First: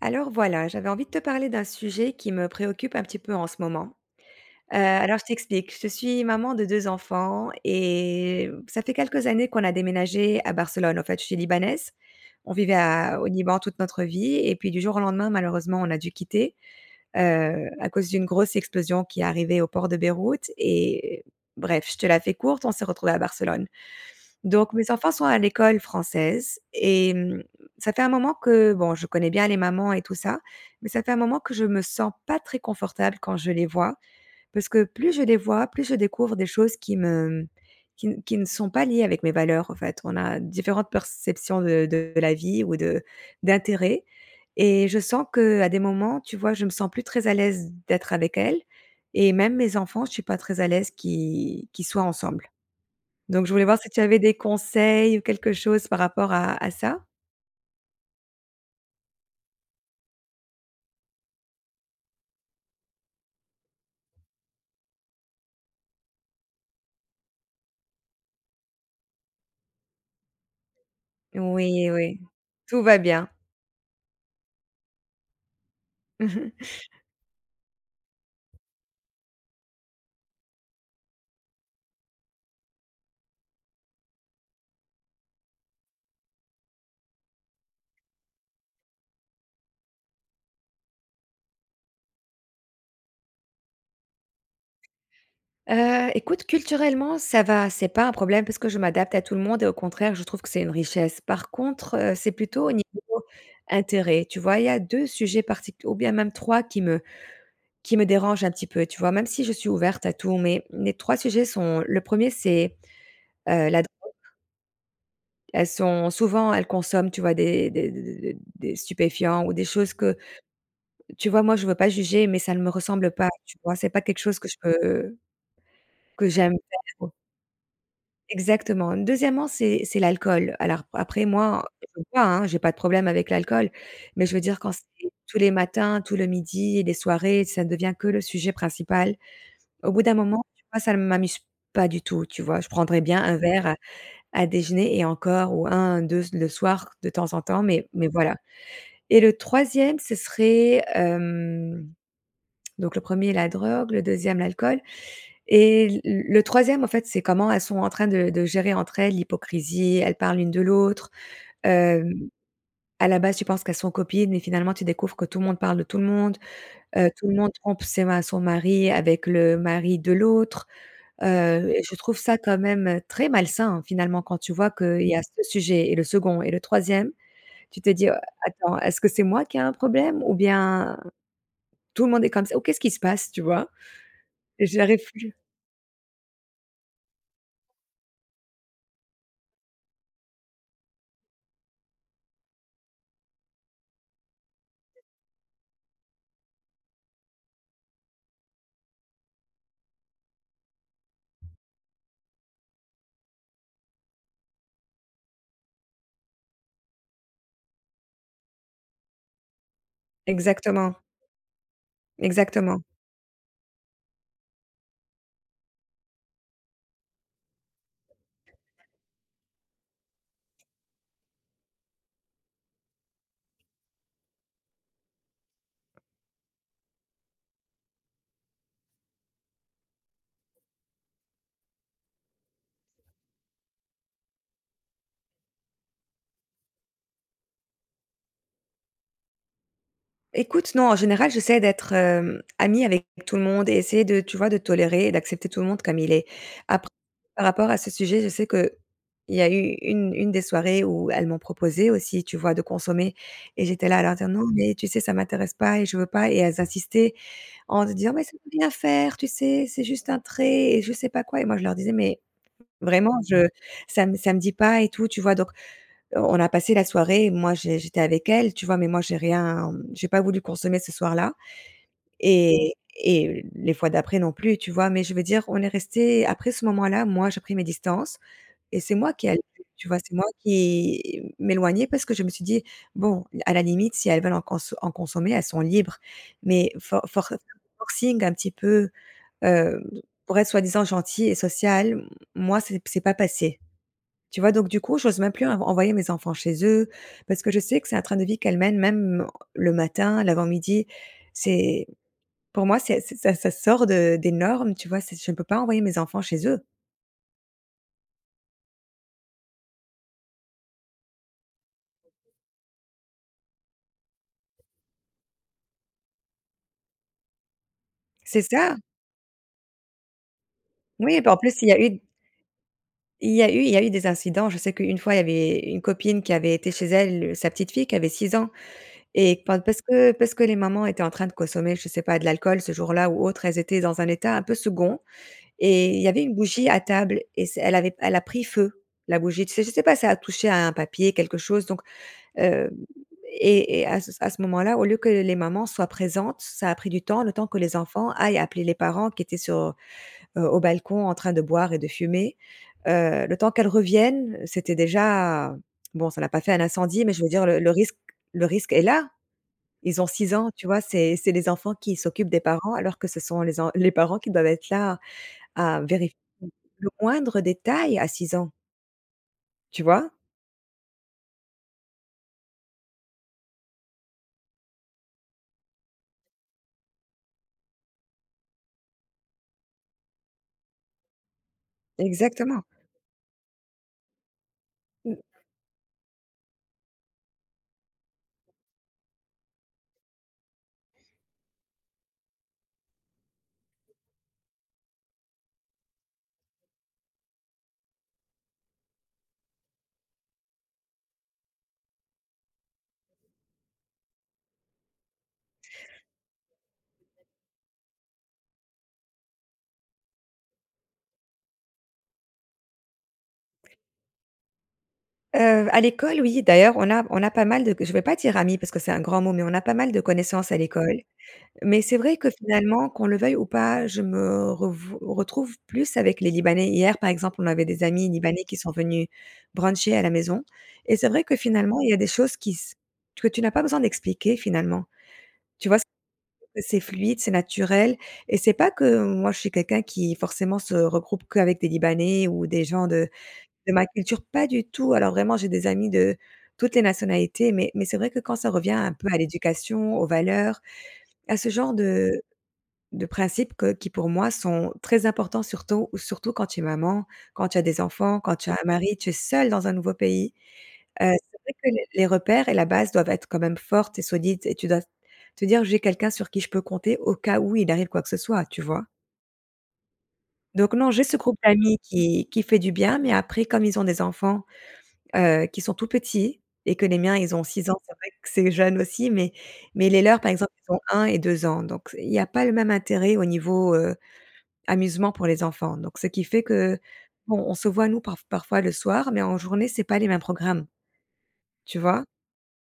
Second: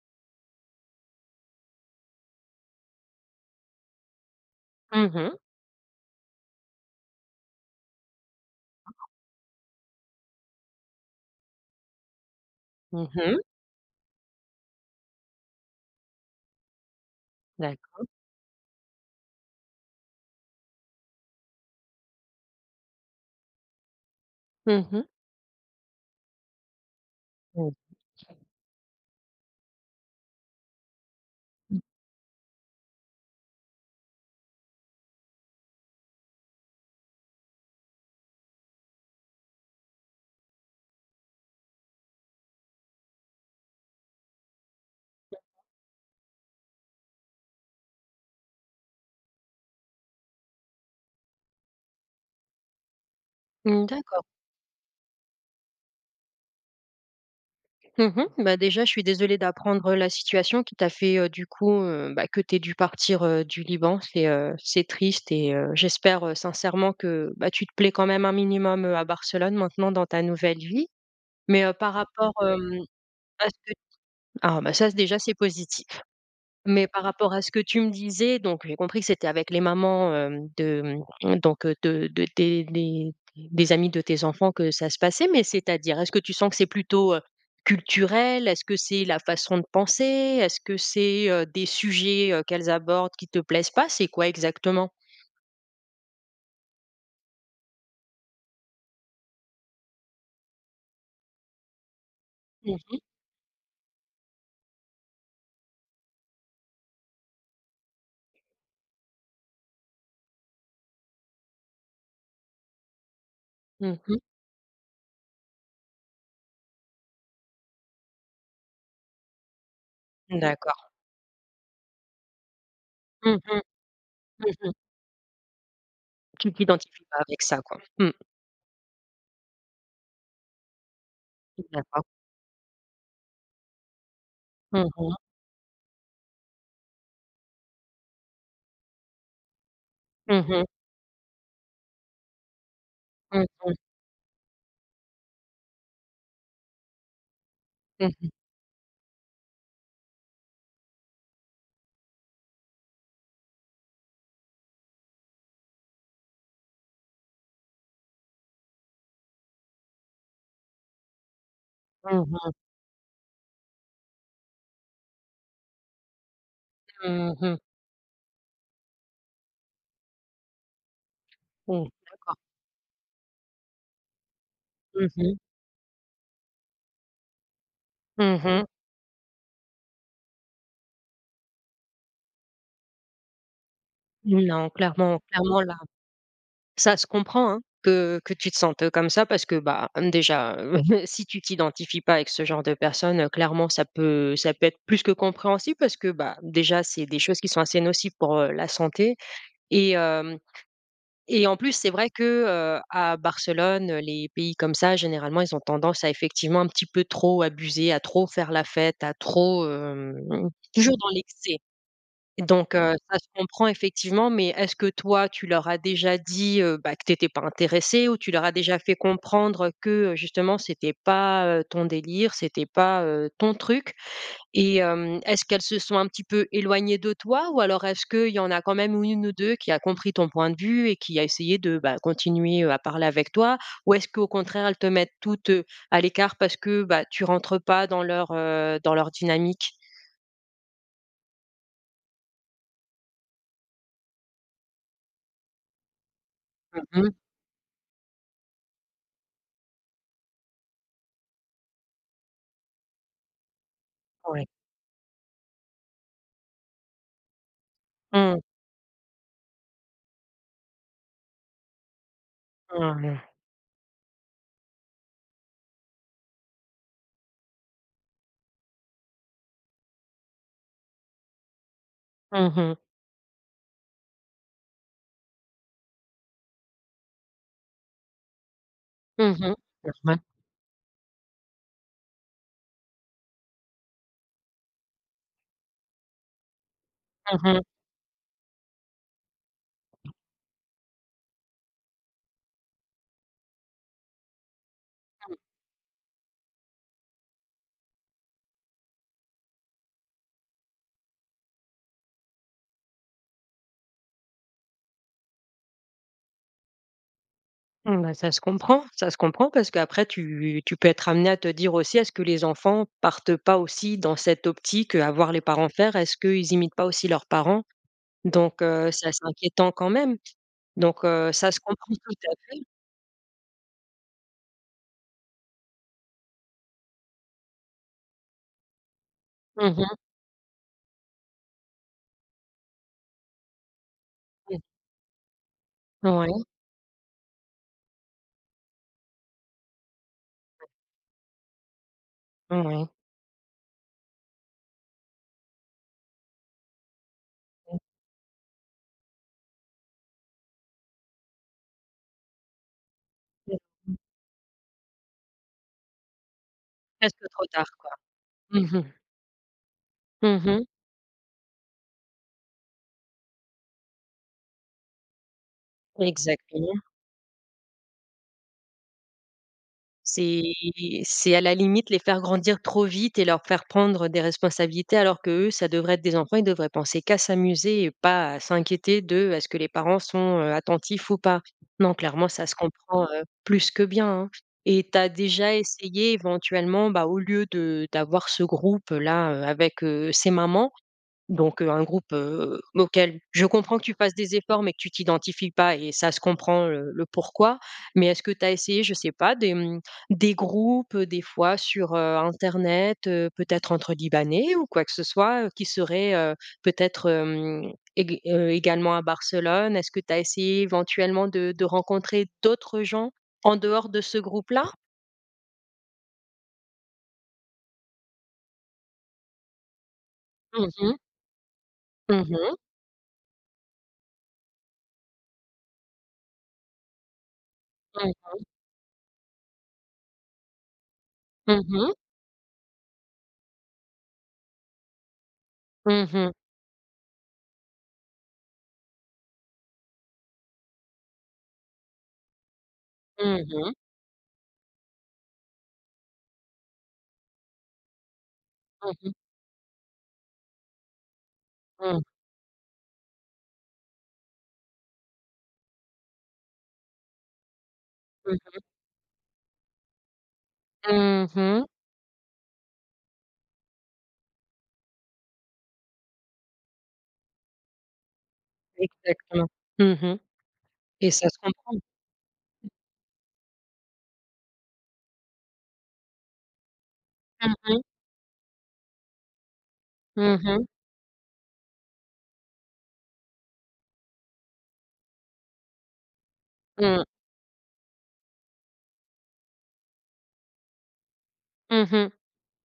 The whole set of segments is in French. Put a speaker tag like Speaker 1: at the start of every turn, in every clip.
Speaker 1: Alors voilà, j'avais envie de te parler d'un sujet qui me préoccupe un petit peu en ce moment. Heu,
Speaker 2: Mmh
Speaker 1: alors, je
Speaker 2: mh.
Speaker 1: t'explique, je suis maman de 2 enfants et mmh, ça
Speaker 2: Mmh
Speaker 1: fait
Speaker 2: mh.
Speaker 1: quelques années qu'on a déménagé à Barcelone, en fait, je suis libanaise. On vivait
Speaker 2: Mmh
Speaker 1: a au
Speaker 2: mh.
Speaker 1: Liban toute notre vie et puis du jour au lendemain, malheureusement, on a dû quitter, heu, à
Speaker 2: D'accord.
Speaker 1: cause d'une grosse explosion qui est arrivée au port de Beyrouth et bref, je te la fais courte, on s'est retrouvé à Barcelone. Donc
Speaker 2: Mmh
Speaker 1: mes
Speaker 2: mh.
Speaker 1: enfants sont à l'école française et mmh,
Speaker 2: Mmh.
Speaker 1: ça fait un moment que bon je connais bien les mamans et tout ça, mais ça fait un moment que je
Speaker 2: Mmh.
Speaker 1: me sens pas très confortable quand je les vois, parce que plus je les vois, plus je découvre des choses qui me, mmh, qui n qui ne sont pas liées avec mes valeurs, en fait, on a différentes perceptions de de la vie ou de d'intérêt et je sens
Speaker 2: [unintelligible]
Speaker 1: que à des moments, tu vois, je me sens plus très à l'aise d'être avec elles et même mes enfants, je suis pas très à l'aise qu'i qu'ils soient ensemble. Donc je voulais voir
Speaker 2: Mmh
Speaker 1: si tu avais
Speaker 2: d'accord.
Speaker 1: des conseils ou quelque chose par rapport à à ça?
Speaker 2: Mmh mh. Bah, déjà je suis désolé d'apprendre la situation qui t'a fait, heu, du coup, heu, bah, que tu aies dû partir, heu, du Liban c'est, heu, c'est triste et heu, j'espère, heu, sincèrement que, bah, tu te plais quand même un minimum, heu, à Barcelone maintenant dans ta nouvelle vie. Mais, heu,
Speaker 1: Oui,
Speaker 2: par
Speaker 1: oui,
Speaker 2: rapport, hem
Speaker 1: tout va bien.
Speaker 2: à ce que t ah, bah, ça c déjà c'est positif.
Speaker 1: Mmh mh.
Speaker 2: Mais par rapport à ce que tu me disais, donc j'ai compris que c'était avec les mamans, hem de, mmh, donc, heu, de de des les des amis de tes enfants que ça se passait, mais, c'est-à-dire, est-ce que tu sens que c'est plutôt, heu, culturel? Est-ce que c'est la façon de penser? Est-ce que c'est, heu, des sujets, heu, qu'elles abordent qui te plaisent pas, c'est quoi exactement?
Speaker 1: Heu, écoute, culturellement, ça va, c'est pas un problème parce que je m'adapte à tout le monde et au contraire, je trouve que c'est une richesse. Par contre, heu, c'est plutôt au
Speaker 2: Mmh mh.
Speaker 1: niveau intérêt. Tu vois? Il y a 2 sujets particu ou bien même 3 qui me qui me dérange un petit peu. Tu vois? Même si je suis ouverte à tout, mais mes 3 sujets sont, le 1er, c'est, heu, la
Speaker 2: Mmh mh.
Speaker 1: [unintelligible] Elles sont souvent, elles consomment, tu vois, des des des des des des des stupéfiants ou des choses que
Speaker 2: D'accord.
Speaker 1: tu vois, moi, je veux pas juger, mais ça ne me ressemble pas,
Speaker 2: Mmh
Speaker 1: tu
Speaker 2: mh.
Speaker 1: vois? C'est pas quelque chose que
Speaker 2: Mmh
Speaker 1: je
Speaker 2: mh.
Speaker 1: peux que j'aime
Speaker 2: Tu
Speaker 1: faire,
Speaker 2: t'identifies
Speaker 1: quoi.
Speaker 2: pas avec ça, quoi. Mmh.
Speaker 1: Exactement. 2°, c'est c'est l'alcool. Alors, après, moi, en
Speaker 2: D'accord.
Speaker 1: écoute, hein, j'ai pas de problème avec l'alcool mais je veux dire quand
Speaker 2: Mmh
Speaker 1: c'est
Speaker 2: mh.
Speaker 1: tous les matins, tout le midi, et des soirées, ça devient que le sujet principal, au bout d'un moment,
Speaker 2: Mmh
Speaker 1: tu
Speaker 2: mh.
Speaker 1: vois, ça ne m'amuse pas du tout, tu vois? Je prendrai bien un
Speaker 2: Mmh
Speaker 1: verre
Speaker 2: mh.
Speaker 1: à à déjeuner et encore ou 1-2 c le soir, de temps en temps, mais mais
Speaker 2: Mmh mh.
Speaker 1: voilà et le 3e, ce serait hem Donc, le 1er la drogue, le 2e l'alcool et l l le 3e, en fait, c'est comment elles sont en train de de gérer, entre elles, l'hypocrisie, elles parlent l'une de l'autre, hem.
Speaker 2: Mmh mh.
Speaker 1: À la base, tu penses qu'elles sont copines et finalement tu découvres que tout le monde parle de tout le monde. Heu, tout le
Speaker 2: Mmh
Speaker 1: monde
Speaker 2: mh.
Speaker 1: trompe ses ma son mari avec le mari de l'autre, heu et
Speaker 2: Mmh.
Speaker 1: je trouve
Speaker 2: D'accord.
Speaker 1: ça, quand même, heu, très malsain, hein, finalement, quand tu vois qu'il
Speaker 2: Mmh
Speaker 1: y a
Speaker 2: mh.
Speaker 1: ce sujet et le 2nd et le 3e, tu te dis: «Oh
Speaker 2: Mmh mh.
Speaker 1: attends, est-ce que c'est moi qui ai un problème ou bien? Tout le monde est comme ça? Ou qu'est-ce qui se passe?», tu vois et
Speaker 2: Non,
Speaker 1: j'y arrive
Speaker 2: clairement,
Speaker 1: plus.
Speaker 2: clairement là! Ça se comprend, hein, que, heu, que tu te sentes comme ça parce que, bah, mmh, déjà, si tu t'identifies pas avec ce genre de personne, heu, clairement, ça peut ça peut être plus que compréhensible parce que, bah, déjà, c'est des choses qui sont assez nocives pour, heu, la santé et hem et en plus, c'est vrai que, heu, à Barcelone, heu, les pays comme ça généralement, ils ont tendance à effectivement un petit peu trop abuser, à trop faire la fête, à trop, hem, mmh mh,
Speaker 1: Exactement.
Speaker 2: toujours dans l'excès. Donc
Speaker 1: Exactement.
Speaker 2: heu, ça se comprend, effectivement mais est-ce que, toi, tu leur as déjà dit, heu, bah, que tu étais pas intéressée ou tu leur as déjà fait comprendre que, heu, justement, c'était pas, heu, ton délire, c'était pas, heu, ton truc et hem, est-ce qu'elles se sont un petit peu éloignées de toi? Ou alors, est-ce qu'il y en a quand même ou 1 ou 2 qui a compris ton point de vue et qui a essayé de, bah, continuer, heu, à parler avec toi? Ou est-ce qu'au contraire, elles te mettent toutes, heu, à l'écart parce que, bah, tu rentres pas dans leur, heu, dans leur dynamique?
Speaker 1: Ecoute, non, en général, j'essaie d'être, hem, amie avec tout le monde et essayer de tu vois, de tolérer et d'accepter tout le monde comme il est.
Speaker 2: Mmh
Speaker 1: Apr
Speaker 2: mh.
Speaker 1: par rapport à ce sujet, je sais qu'il y a eu 1- 1 des soirées où elles m'ont proposé aussi, tu vois, de consommer et j'étais là, à leur dire: «Non,
Speaker 2: Ouais.
Speaker 1: mais tu sais, ça m'intéresse pas et je veux pas» et elles insistaient en se disant: «Mais ça
Speaker 2: Mmh mh.
Speaker 1: peut rien faire, tu sais, c'est juste un trait» et je sais pas quoi et moi je leur disais: «Mais
Speaker 2: Mmh
Speaker 1: vraiment,
Speaker 2: mh.
Speaker 1: je ça me ça me dit pas et tout», tu vois? Donc, heu, on a passé la soirée, moi, j'é j'étais avec elles, tu vois? Mais moi, j'ai rien mmh, j'ai pas voulu consommer ce soir-là
Speaker 2: Mmh
Speaker 1: et
Speaker 2: mh.
Speaker 1: et les fois d'après, non plus, tu vois? Mais je veux dire, on est restées, après ce moment-là, moi, j'ai pris mes distances et c'est moi qui a,
Speaker 2: Mmh mh.
Speaker 1: [unintelligible] tu
Speaker 2: C'est
Speaker 1: vois? C'est
Speaker 2: vrai.
Speaker 1: moi qui m'éloignais parce que je me suis dit: «Bon, à la limite, si elles veulent en conso en consommer, elles sont libres, mais for for
Speaker 2: Mmh mh.
Speaker 1: forcing un petit peu, hem, pour être soi-disant gentilles et sociales», moi c'est p c'est pas passé. Tu vois? Donc, du coup, j'ose même
Speaker 2: Mmh.
Speaker 1: plus en envoyer mes enfants chez eux parce que je sais que c'est un train de vie qu'elles mènent, même, heu, le matin, l'avant-midi. C'est pour moi, c'est c'est ça ça sort de des normes, tu vois? C'est je ne peux pas envoyer mes enfants chez eux!
Speaker 2: Mmh, ben ça se comprend. Ça se comprend, parce qu'après tu tu peux être amenée à te dire aussi: «Est-ce que les enfants partent pas aussi dans cette optique, heu, à voir les parents faire? Est-ce qu'ils imitent pas aussi leurs parents?»
Speaker 1: C'est
Speaker 2: Donc,
Speaker 1: ça!
Speaker 2: heu, c'est assez inquiétant quand même donc,
Speaker 1: Oui,
Speaker 2: heu,
Speaker 1: bah en
Speaker 2: ça
Speaker 1: plus,
Speaker 2: se
Speaker 1: il y a eu
Speaker 2: comprend
Speaker 1: d
Speaker 2: tout à fait.
Speaker 1: il y a eu il y a eu des incidents. Je sais qu'une fois, il y avait une copine qui avait été chez elle, heu, sa petite fille qui avait 6 ans et pa
Speaker 2: Mmh
Speaker 1: parce
Speaker 2: mh.
Speaker 1: que parce que les mamans étaient en train de consommer, je sais pas, de l'alcool, ce jour-là, ou autre, elles étaient dans un état un peu
Speaker 2: Mmh.
Speaker 1: 2nd et il y avait une
Speaker 2: Ouais.
Speaker 1: bougie à table et c elle avait elle a pris feu, la bougie, tu sais? Je sais pas, ça a touché à un papier quelque chose, donc,
Speaker 2: Mmh
Speaker 1: hem,
Speaker 2: mh.
Speaker 1: et et à à ce moment-là, au lieu que les mamans soient présentes, ça a pris du temps, le temps que les
Speaker 2: Mmh.
Speaker 1: enfants aillent appeler les parents, qui étaient sur, heu heu, au balcon en train de boire et de fumer, heu, le temps
Speaker 2: Ouais.
Speaker 1: qu'elles
Speaker 2: Mmh.
Speaker 1: reviennent, c'était déjà bon, ça n'a pas fait un incendie, mais je
Speaker 2: Presque
Speaker 1: veux dire
Speaker 2: trop
Speaker 1: le
Speaker 2: tard,
Speaker 1: le
Speaker 2: quoi.
Speaker 1: risque le risque
Speaker 2: Mmh
Speaker 1: est
Speaker 2: mh.
Speaker 1: là. Ils ont 6
Speaker 2: Mmh
Speaker 1: ans,
Speaker 2: mh.
Speaker 1: tu vois? C'est c'est les enfants qui s'occupent des parents, alors que ce sont les en les parents qui doivent être là, à vérifier
Speaker 2: Exactement.
Speaker 1: le moindre détail, à 6 ans. Tu vois?
Speaker 2: C'est c'est à la limite les faire grandir trop vite et leur faire prendre des responsabilités alors qu'eux, ça devrait être des enfants, ils devraient penser qu'à s'amuser et pas à s'inquiéter de: «Est-ce que les parents sont, heu, attentifs ou pas?» Non, clairement ça se
Speaker 1: Exactement!
Speaker 2: comprend, heu, plus que bien, hein! Et tu as
Speaker 1: Mmh.
Speaker 2: déjà essayé éventuellement, bah, au lieu de, d'avoir ce groupe-là, heu, avec, heu, ces mamans? Donc heu, un groupe, heu, auquel je comprends que tu fasses des efforts mais que tu t'identifies pas et ça se comprend, heu, le «pourquoi?» Mais est-ce que tu as essayé, je sais pas des, mmh, des groupes, heu, des fois sur, heu, internet, heu, peut-être entre libanais ou quoi que ce soit, heu, qui serait, heu, peut-être, hem, ég heu, également à Barcelone? Est-ce que tu as essayé éventuellement de de rencontrer d'autres gens en dehors de ce groupe-là?
Speaker 1: Heu, à l'école, oui. D'ailleurs on a on a pas mal de je vais pas dire «amis» parce que c'est un grand mot, mais on n'a pas mal de connaissances à
Speaker 2: Mmh mh.
Speaker 1: l'école, mais c'est vrai
Speaker 2: Mmh
Speaker 1: que,
Speaker 2: mh.
Speaker 1: finalement, qu'on le veuille ou pas, je me revou retrouve plus avec les libanais. Hier par exemple on avait des amis
Speaker 2: Mmh
Speaker 1: libanais
Speaker 2: mh.
Speaker 1: qui sont venus bruncher à la maison, et c'est vrai que,
Speaker 2: Mmh
Speaker 1: finalement, il y
Speaker 2: mh.
Speaker 1: a des choses qui s que tu n'as pas besoin d'expliquer finalement. Tu vois s
Speaker 2: Mmh mh.
Speaker 1: c'est c'est fluide c'est naturel, et c'est pas que moi je suis quelqu'un qui forcément se regroupe qu'avec des libanais ou des gens de
Speaker 2: Mmh
Speaker 1: de
Speaker 2: mh.
Speaker 1: ma culture. Pas du tout alors vraiment j'ai des amis de toutes les nationalités, mais mais c'est vrai que quand ça revient
Speaker 2: Mmh
Speaker 1: un peu
Speaker 2: mh.
Speaker 1: à l'éducation, aux valeurs, à ce genre
Speaker 2: Mmh.
Speaker 1: de de principes que qui pour moi sont très importants surtout surtout quand tu es maman, quand tu as des enfants,
Speaker 2: Mmh
Speaker 1: quand tu as
Speaker 2: mh.
Speaker 1: un mari, tu es seule dans un nouveau pays. Heu,
Speaker 2: Mmh
Speaker 1: c'est vrai
Speaker 2: mh.
Speaker 1: que les les repères et la base doivent être quand même fortes et solides et tu dois te dire: «J'ai quelqu'un sur qui je peux compter au cas où il arrive quoi que ce soit» tu vois?
Speaker 2: Exactement. Mmh mh,
Speaker 1: Donc non j'ai
Speaker 2: et
Speaker 1: ce
Speaker 2: ça
Speaker 1: groupe
Speaker 2: se comprend.
Speaker 1: d'amis qui qui fait du bien, mais après comme ils ont des enfants, heu, qui sont tout petits, et que les miens ils ont
Speaker 2: Mmh
Speaker 1: 6 ans
Speaker 2: mh.
Speaker 1: c'est vrai que c'est jeune aussi mais mais les leurs par
Speaker 2: Mmh
Speaker 1: exemple
Speaker 2: mh.
Speaker 1: ils ont 1 et 2 ans, donc c il y a pas le même intérêt au niveau, heu, amusement pour les enfants, donc ce qui fait qu'on
Speaker 2: Mmh.
Speaker 1: on se voit nous parf parfois le soir, mais en journée c'est pas les mêmes programmes. Tu
Speaker 2: Mmh
Speaker 1: vois?
Speaker 2: mh.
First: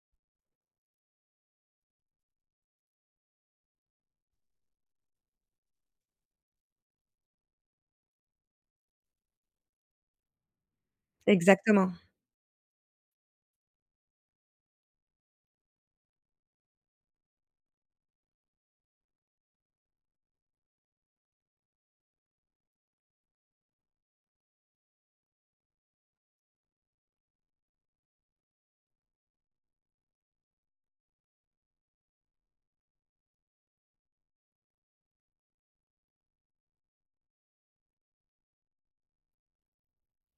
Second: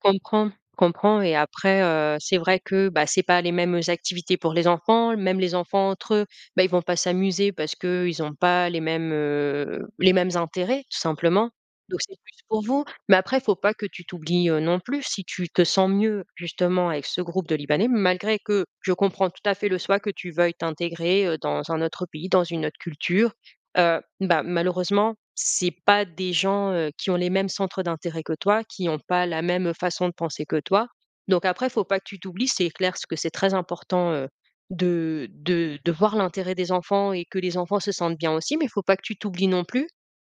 Speaker 2: Comprends, comprends et après, heu, c'est vrai que, bah, c'est pas les mêmes, heu, activités pour les enfants, même les enfants entre eux, bah, ils vont pas s'amuser parce qu'ils ont pas les mêmes, heu, les mêmes intérêts tout simplement,
Speaker 1: Exactement.
Speaker 2: donc c'est plus pour vous, mais après il faut pas que tu t'oublies, heu, non plus si tu te sens mieux, justement avec ce groupe de libanais, malgré que je comprends tout à fait le choix que tu veuilles t'intégrer, heu, dans un autre pays, dans une autre culture, heu, bah, malheureusement, c'est pas des gens, heu, qui ont les mêmes centres d'intérêt que toi, qui ont pas la même façon de penser que toi, donc après faut pas que tu t'oublies c'est clair ce que c'est très important, heu, de de de voir l'intérêt des enfants et que les enfants se sentent bien aussi, mais faut pas que tu t'oublies non plus,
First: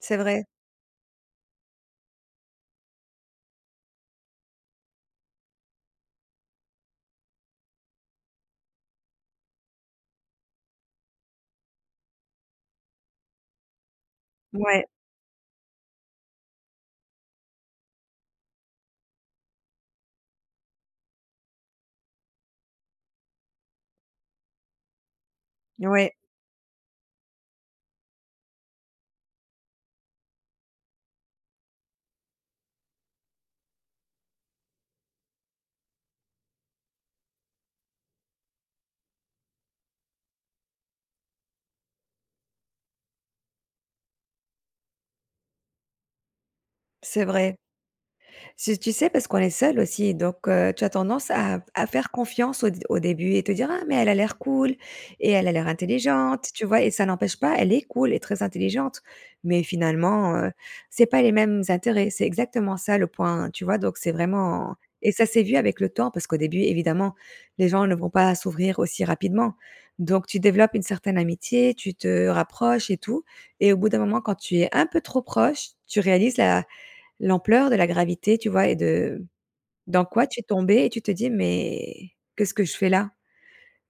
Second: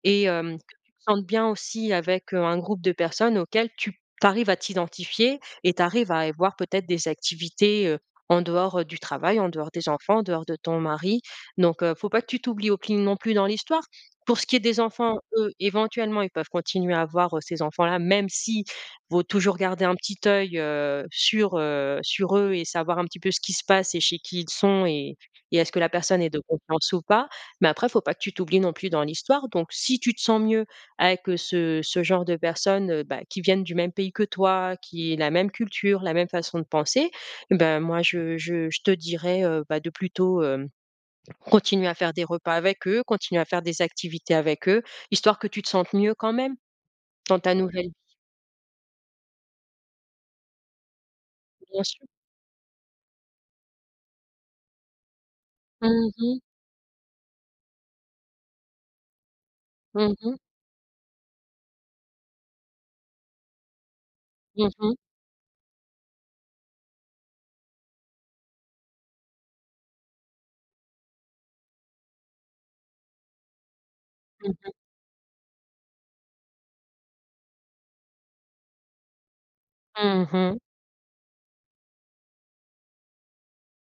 Speaker 1: C'est
Speaker 2: et
Speaker 1: vrai.
Speaker 2: hem, que tu te sentes bien aussi avec un groupe de personnes auxquelles tu tu arrives à t'identifier et tu arrives à avoir peut-être des activités, heu, en dehors, heu, du travail, en dehors des enfants, en dehors de ton mari, donc heu, faut pas que tu t'oublies au cline non plus dans l'histoire. Pour ce qui est des
Speaker 1: Mouais.
Speaker 2: enfants, eux, éventuellement ils peuvent continuer à voir, heu, ces enfants-là même si, vaut toujours garder un petit oeil, heu, sur, heu, sur eux et savoir un petit peu ce qui se passe et chez qui ils sont et et est-ce que la
Speaker 1: Ouais.
Speaker 2: personne est de confiance ou pas? Mais après faut pas que tu t'oublies non plus dans l'histoire, donc si tu te sens mieux avec ce ce genre de personnes, heu, bah, qui viennent du même pays que toi, qui aient la même culture, la même façon de penser, et ben, moi je je je te dirais, heu, bah, de plutôt, hem, continuer à faire des repas avec eux, continuer à faire des activités avec eux, histoire que tu te sentes mieux quand même,
Speaker 1: C'est
Speaker 2: dans ta
Speaker 1: vrai.
Speaker 2: nouvelle
Speaker 1: Si, tu sais, parce qu'on est seul aussi, donc heu, tu as tendance à
Speaker 2: Bien
Speaker 1: à
Speaker 2: sûr.
Speaker 1: faire confiance au d au début, et te dire: «Ah mais elle a l'air cool et elle a l'air
Speaker 2: Mmh mh.
Speaker 1: intelligente» tu vois? Et ça n'empêche pas, elle est cool et très intelligente, mais
Speaker 2: Mmh
Speaker 1: finalement,
Speaker 2: mh.
Speaker 1: heu, c'est pas les mêmes intérêts, c'est exactement ça le point, tu vois? Donc c'est
Speaker 2: Mmh
Speaker 1: vraiment
Speaker 2: mh.
Speaker 1: et ça s'est vu avec le temps parce qu'au début évidemment, les gens ne vont pas s'ouvrir aussi rapidement, donc tu développes une certaine amitié, tu te rapproches et tout, et au bout d'un moment quand
Speaker 2: Mmh
Speaker 1: tu es
Speaker 2: mh.
Speaker 1: un peu trop proche, tu réalises la l'ampleur de la gravité, tu vois? Et de dans quoi
Speaker 2: Mmh
Speaker 1: tu es
Speaker 2: mh.
Speaker 1: tombée et tu te dis: «Mais qu'est-ce que je fais là?»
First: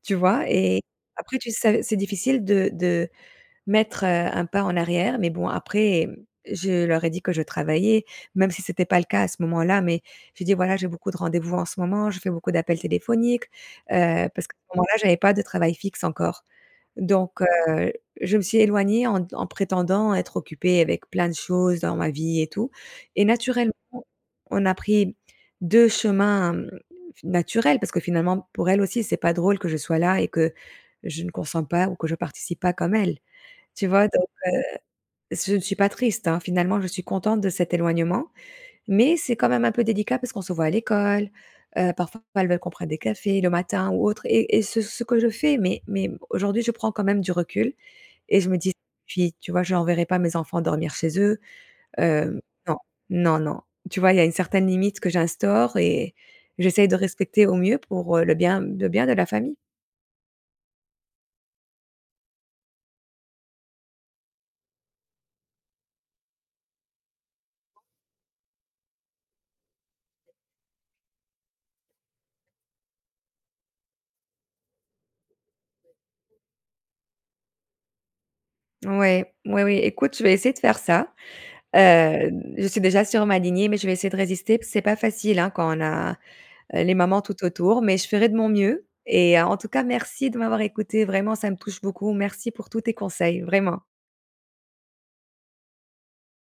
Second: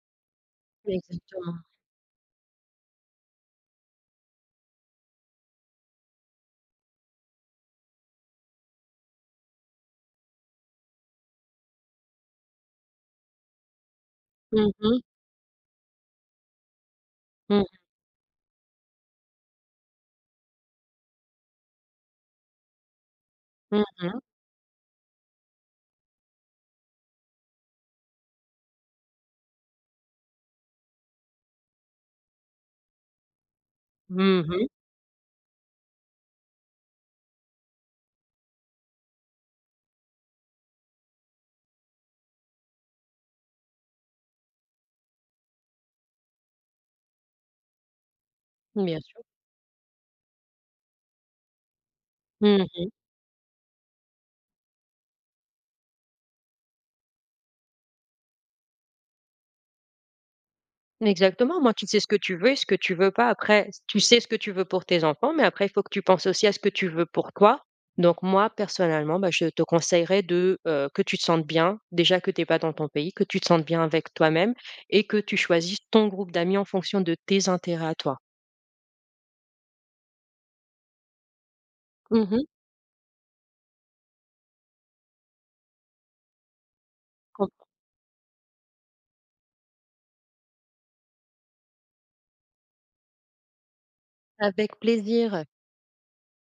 Speaker 1: tu vois? Et après tu
Speaker 2: Exactement.
Speaker 1: sais c'est difficile de de, mettre, heu, 1 pas en arrière, mais bon, après, mmh, je leur ai dit que je travaillais. Même si c'était pas le cas à ce moment-là mais j'ai dit: «Voilà j'ai beaucoup de rendez-vous en ce moment, je fais beaucoup d'appels téléphoniques», heu, parce qu'à
Speaker 2: Mmh
Speaker 1: ce moment-là
Speaker 2: mh.
Speaker 1: j'avais pas de travail fixe encore, donc
Speaker 2: Mmh mh.
Speaker 1: heu, je me suis éloignée en en prétendant être occupée avec plein de choses dans ma vie et tout, et naturellement,
Speaker 2: Mmh mh.
Speaker 1: on a pris 2 chemins, mmh, naturels parce que finalement, pour elles aussi c'est pas drôle que je sois là et que, je ne consente pas ou que je participe pas comme elles. Tu vois? Donc
Speaker 2: Mmh mh.
Speaker 1: heu, je ne suis pas triste, hein, finalement je suis contente de cet éloignement, mais c'est quand même un peu délicat parce qu'on se voit à l'école, heu, parfois elles veulent qu'on prenne des cafés le matin ou autre, et et ce ce que je fais, mais mais aujourd'hui je prends quand même du recul, et je me dis
Speaker 2: Mmh, bien sûr.
Speaker 1: puis, tu vois? Je renverrais pas mes enfants dormir chez eux, hem,
Speaker 2: Mmh
Speaker 1: non,
Speaker 2: mh.
Speaker 1: non, non. Tu vois, il y a une certaine limite que j'instaure et j'essaie de respecter au mieux pour, heu, le bien le bien de la famille.
Speaker 2: Exactement, au moins tu sais ce que tu veux et ce que tu veux pas, après, tu sais ce que tu veux pour tes enfants, mais après faut que tu penses aussi à ce que tu veux pour toi, donc moi personnellement, bah, je te conseillerais, de, heu, que tu te sentes bien. Déjà que tu es pas dans ton pays. Que tu te sentes bien avec toi-même, et que tu choisisses ton groupe d'amis en fonction de tes intérêts à toi.
Speaker 1: Ouais. Oui, oui. Écoute je vais essayer de faire ça.
Speaker 2: Mmh mh.
Speaker 1: Hem, je suis déjà sur ma lignée mais je vais essayer de résister, p c'est pas facile, hein, quand on a, heu, les mamans tout
Speaker 2: Compr
Speaker 1: autour, mais je ferai de mon mieux, et en tout cas merci de m'avoir écoutée vraiment, ça me touche beaucoup. Merci pour tous tes conseils, vraiment!
Speaker 2: Avec plaisir!